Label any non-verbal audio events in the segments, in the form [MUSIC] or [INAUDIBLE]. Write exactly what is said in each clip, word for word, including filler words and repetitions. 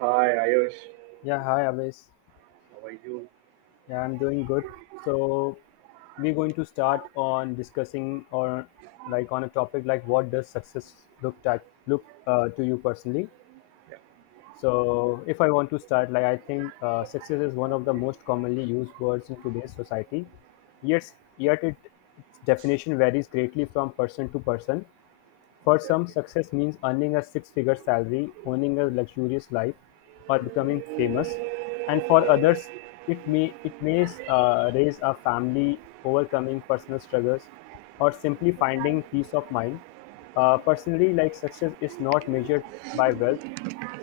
Hi Ayush, Yeah, hi Avis. how are you? Yeah, I'm doing good. So we're going to start on discussing or like on a topic like what does success look like look uh, to you personally. Yeah, So if I want to start, like I think uh, success is one of the most commonly used words in today's society. Yet, yet it, its definition varies greatly from person to person. For some, exactly. success means earning a six-figure salary, owning a luxurious life, or becoming famous. And for others, it may it may uh, raise a family, overcoming personal struggles, or simply finding peace of mind. Uh, personally, like success is not measured by wealth,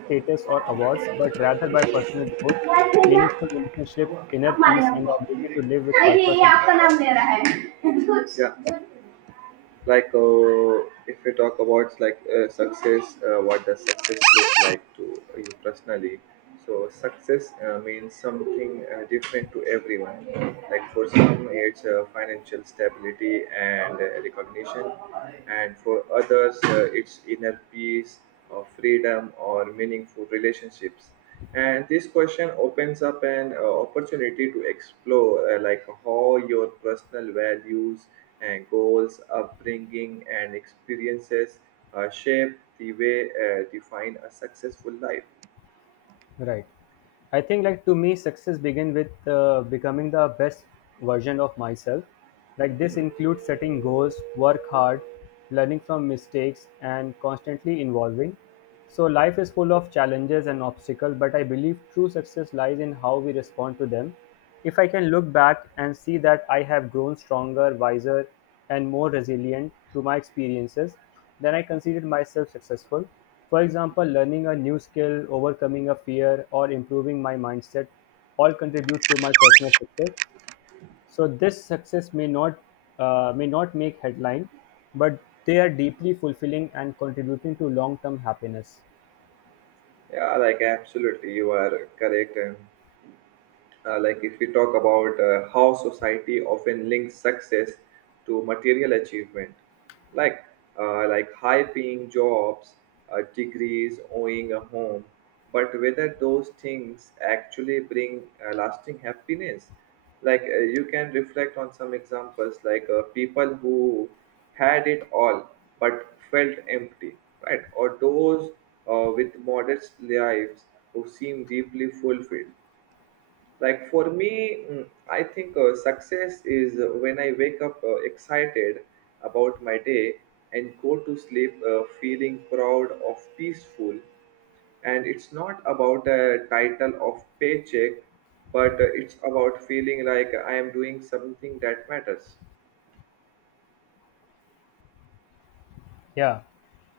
status, or awards, but rather by personal growth, यार भैया meaningful relationship, inner अब मारे peace, and the हमको ability to live with देखिए purpose ये and. fulfillment. आपका नाम ले रहा है [LAUGHS] Yeah, like uh, if we talk about like uh, success, uh, what does success look like to you personally? So success uh, means something uh, different to everyone. Like for some it's uh, financial stability and uh, recognition, and for others uh, it's inner peace or freedom or meaningful relationships. And this question opens up an uh, opportunity to explore, uh, like how your personal values and goals, upbringing and experiences uh, shape the way uh, define a successful life. Right. I think like to me, success begin with uh, becoming the best version of myself. Like this includes setting goals, work hard, learning from mistakes, and constantly evolving. So life is full of challenges and obstacles, but I believe true success lies in how we respond to them if I can look back and see that I have grown stronger, wiser, and more resilient through my experiences, then I consider myself successful. For example, learning a new skill, overcoming a fear, or improving my mindset all contribute to my personal success. So this success may not uh, may not make headline, but they are deeply fulfilling and contributing to long-term happiness. Yeah, like absolutely you are correct. And uh, like if we talk about uh, how society often links success to material achievement, like uh, like high paying jobs, uh, degrees, owning a home, but whether those things actually bring uh, lasting happiness. Like uh, you can reflect on some examples, like uh, people who had it all but felt empty, right? Or those uh, with modest lives who seem deeply fulfilled. Like for me, mm, I think uh, success is uh, when I wake up uh, excited about my day and go to sleep uh, feeling proud of peaceful. And it's not about a title of paycheck, but uh, it's about feeling like I am doing something that matters. Yeah.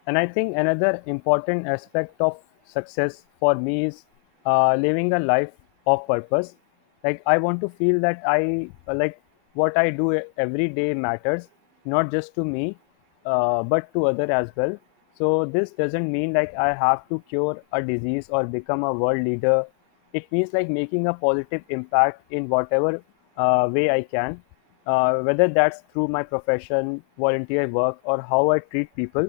And I think another important aspect of success for me is uh, living a life of purpose. Like, I want to feel that I, like, what I do every day matters, not just to me, uh, but to other as well. So, this doesn't mean like I have to cure a disease or become a world leader it means like making a positive impact in whatever uh, way I can, uh, whether that's through my profession, volunteer work, or how I treat people.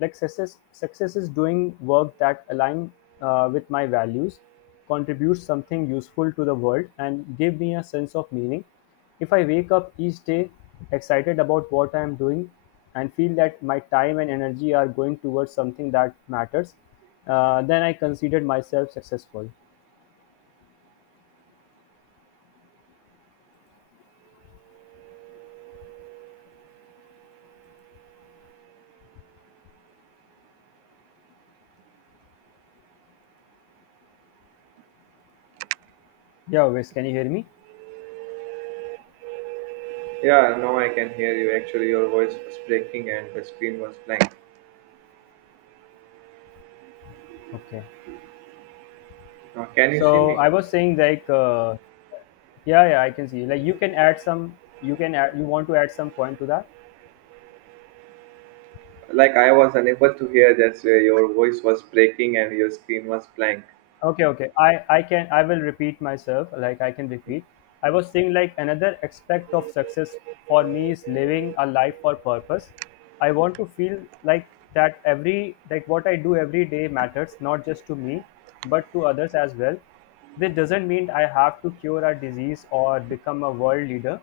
Like success, success is doing work that align uh, with my values, contributes something useful to the world, and give me a sense of meaning. If I wake up each day excited about what I am doing and feel that my time and energy are going towards something that matters, uh, then I consider myself successful. Yeah, Wes, can you hear me? Yeah, now I can hear you. Actually your voice was breaking and the screen was blank. Okay. Now can you see So me? I was saying like, uh, yeah, yeah, I can see. Like you can add some, you can add, you want to add some point to that? Like I was unable to hear that. Uh, your voice was breaking and your screen was blank. okay okay i i can, I will repeat myself, like I can repeat. I was saying like another aspect of success for me is living a life for purpose. I want to feel like that every like what I do every day matters, not just to me, but to others as well. This doesn't mean I have to cure a disease or become a world leader.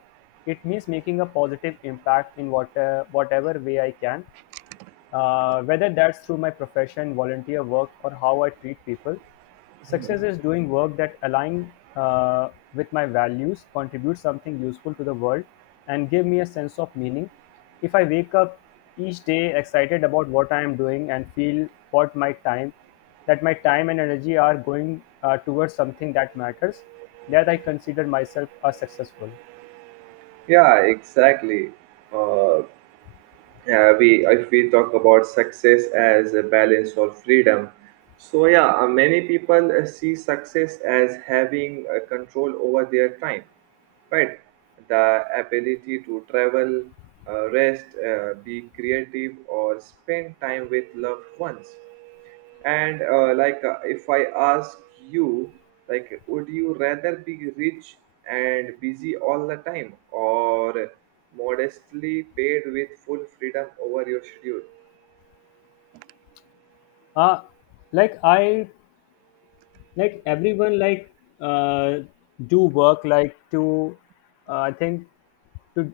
It means making a positive impact in what, uh, whatever way I can, uh, whether that's through my profession, volunteer work, or how I treat people. Success is doing work that aligns uh, with my values, contributes something useful to the world, and give me a sense of meaning. If I wake up each day excited about what I am doing and feel what my time, that my time and energy are going uh, towards something that matters, that I consider myself as successful. Yeah, exactly. Uh, yeah, we if we talk about success as a balance or freedom, so yeah, uh, many people uh, see success as having uh, control over their time, right? The ability to travel, uh, rest, uh, be creative, or spend time with loved ones. And uh, like, uh, if I ask you, like, would you rather be rich and busy all the time, or modestly paid with full freedom over your schedule? Uh, like I, like everyone, like uh, do work like to uh, I think to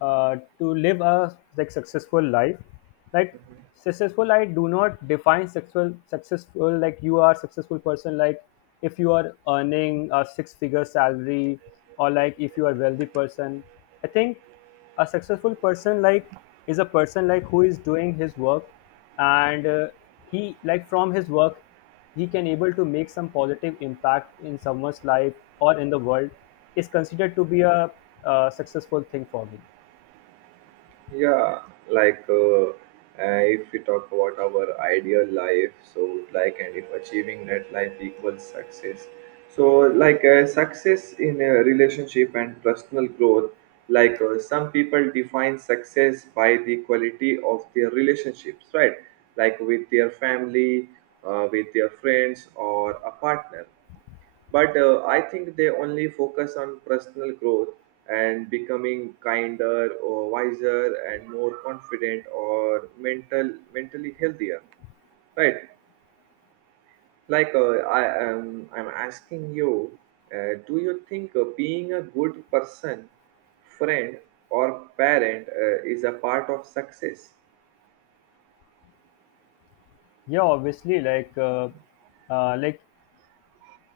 uh, to live a like successful life, like successful. I do not define successful successful like you are successful person, like if you are earning a six figure salary, or like if you are wealthy person. I think a successful person, like, is a person like who is doing his work, and uh, he like from his work he can able to make some positive impact in someone's life or in the world is considered to be a uh, successful thing for me. Yeah, like uh, uh, if we talk about our ideal life, so like, and if achieving that life equals success, so like uh, success in a relationship and personal growth, like uh, some people define success by the quality of their relationships, right? Like with their family, uh, with their friends, or a partner. But uh, I think they only focus on personal growth and becoming kinder or wiser and more confident or mental mentally healthier, right? Like uh, i am i'm asking you, uh, do you think uh, being a good person, friend, or parent uh, is a part of success? Yeah, obviously, like uh, uh, like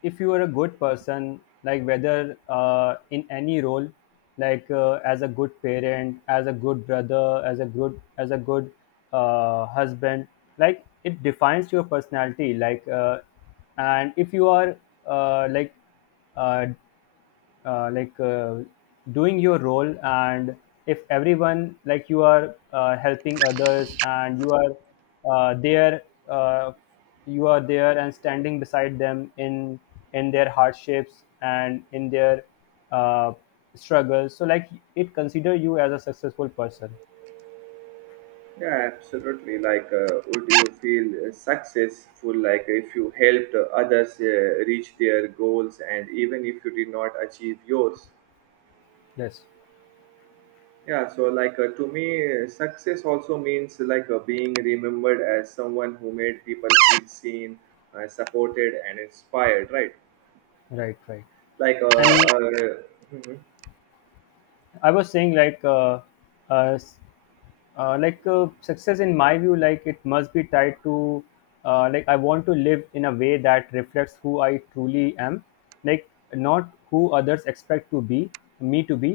if you are a good person, like whether uh, in any role, like uh, as a good parent, as a good brother, as a good as a good uh, husband, like it defines your personality, like uh, and if you are uh, like uh, uh, like uh, doing your role, and if everyone like you are uh, helping others, and you are uh, there uh, you are there and standing beside them in in their hardships and in their uh, struggles, so like it consider you as a successful person. Yeah, absolutely. Like, uh, would you feel uh, successful like if you helped uh, others uh, reach their goals, and even if you did not achieve yours? Yes. Yeah, so like, uh, to me, uh, success also means like uh, being remembered as someone who made people feel seen, uh, supported, and inspired, right? Right, right. Like, uh, And uh, mhm. I was saying like uh, uh, s- uh, like uh, success in my view, like, it must be tied to uh, like I want to live in a way that reflects who I truly am, like not who others expect to be me to be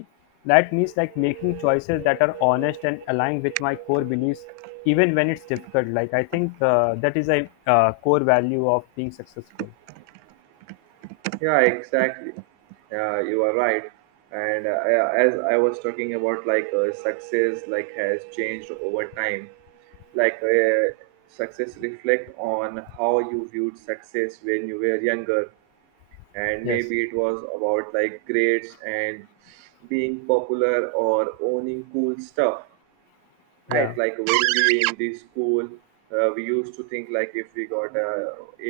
That means like making choices that are honest and aligned with my core beliefs, even when it's difficult. Like I think uh, that is a uh, core value of being successful. Yeah, exactly. Yeah, you are right. And uh, yeah, as I was talking about, like, uh, success like has changed over time. Like uh, success, reflect on how you viewed success when you were younger, and Yes. maybe it was about like grades and being popular or owning cool stuff, Yeah, right? Like when we in the school, uh, we used to think like if we got a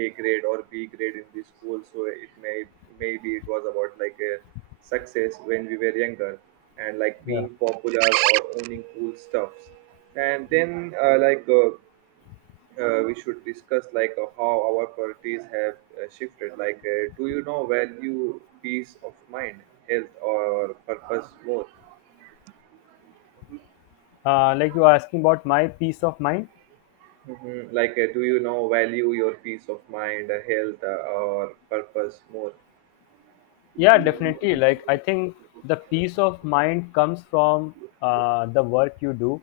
A grade or B grade in the school, so it may, maybe it was about like a success when we were younger, and like yeah. being popular or owning cool stuffs. And then uh, like uh, uh, we should discuss, like uh, how our priorities have uh, shifted. Like, uh, do you now value peace of mind, health, or purpose more? Uh, like you are asking about my peace of mind? Mhm. Like, uh, do you now value your peace of mind, uh, health, uh, or purpose more? Yeah, definitely, like I think the peace of mind comes from uh, the work you do.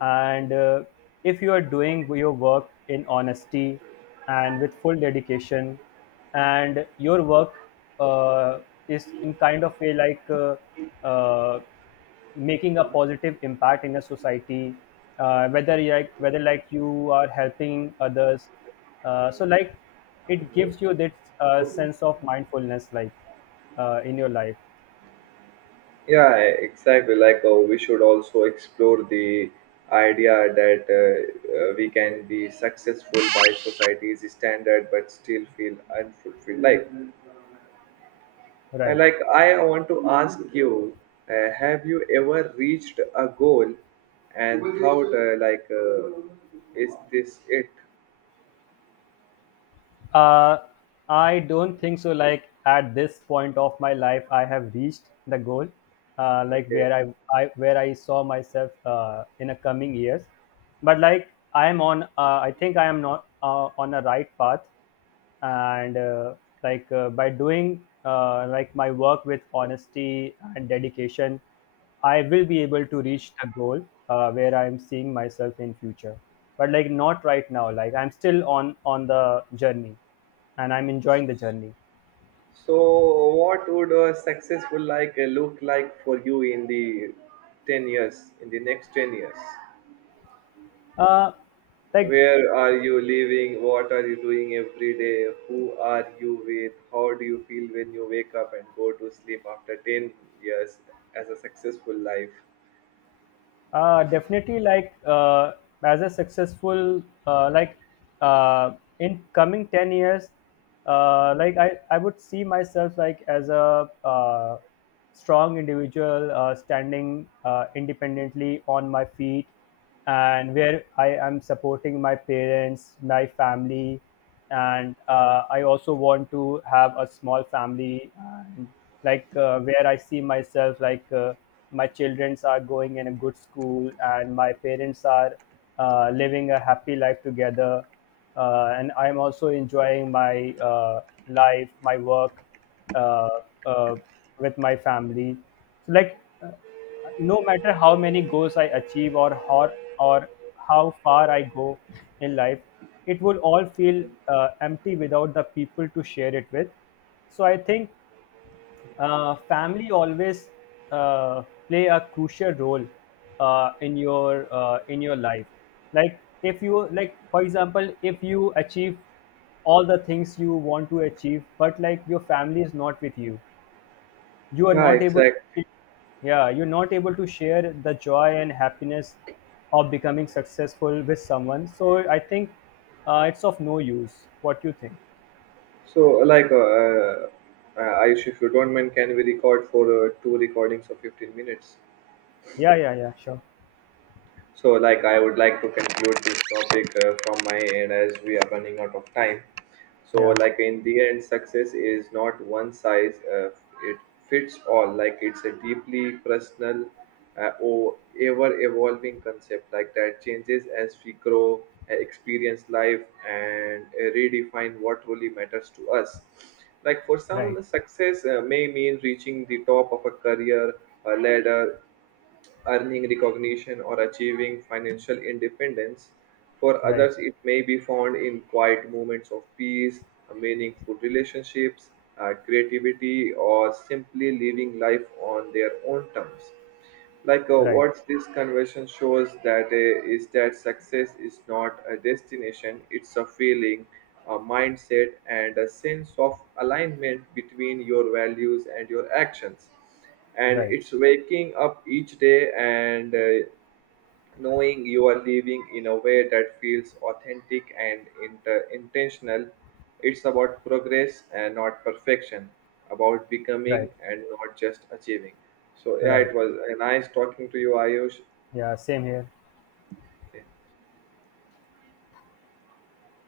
And uh, if you are doing your work in honesty and with full dedication, and your work uh, is in kind of way like uh, uh, making a positive impact in a society, uh, whether you like whether like you are helping others, uh, so like it gives you this uh, sense of mindfulness like uh, in your life. Yeah, exactly. Like, uh, we should also explore the idea that uh, uh, we can be successful by society's standard but still feel unfulfilled. Like, I Right. like I want to ask you, uh, have you ever reached a goal and how? uh, like, uh, is this it? uh, I don't think so, like at this point of my life I have reached the goal uh, like Okay. where I, I where i saw myself uh, in the coming years, but like I am on uh, I think I am not uh, on a right path. And uh, like uh, by doing uh, like my work with honesty and dedication, I will be able to reach the goal uh, where I'm seeing myself in future, but like not right now. Like I'm still on on the journey, and I'm enjoying the journey. So what would a successful like uh, look like for you in the ten years, in the next ten years? Uh, like Where are you living? What are you doing every day? Who are you with? How do you feel when you wake up and go to sleep after ten years as a successful life? Uh, definitely, like uh, as a successful uh, like uh, in coming ten years, uh, like I I would see myself like as a uh, strong individual uh, standing uh, independently on my feet, and where I am supporting my parents, my family, and uh, I also want to have a small family, and like uh, where I see myself, like uh, my childrens are going in a good school and my parents are uh, living a happy life together, uh, and I'm also enjoying my uh, life, my work uh, uh, with my family. So like. uh, no matter how many goals I achieve, or how, or how far I go in life, it would all feel uh, empty without the people to share it with. So I think uh, family always uh, play a crucial role uh, in your uh, in your life. Like if you like, for example, if you achieve all the things you want to achieve, but like your family is not with you, you are Yeah, not able. exactly. Yeah, you're not able to share the joy and happiness of becoming successful with someone. So I think uh, it's of no use, what you think. So, like, uh, uh, Ayush, if you don't mind, can we record for uh, two recordings of fifteen minutes? Yeah yeah yeah sure. So, like, I would like to conclude this topic uh, from my end as we are running out of time. So, Yeah. like, in the end, success is not one size, uh, it fits all. Like, it's a deeply personal uh, or ever evolving concept, like, that changes as we grow, uh, experience life, and uh, redefine what really matters to us. Like, for right some, success uh, may mean reaching the top of a career, a ladder, earning recognition, or achieving financial independence. For right others, it may be found in quiet moments of peace, meaningful relationships, uh, creativity, or simply living life on their own terms. Like uh, right what this conversion shows that uh, is that success is not a destination, it's a feeling, a mindset, and a sense of alignment between your values and your actions. And right it's waking up each day and uh, knowing you are living in a way that feels authentic and inter- intentional. It's about progress and not perfection, about right becoming and not just achieving. So yeah, right it was uh, nice talking to you, Ayush. Yeah, same here. Okay.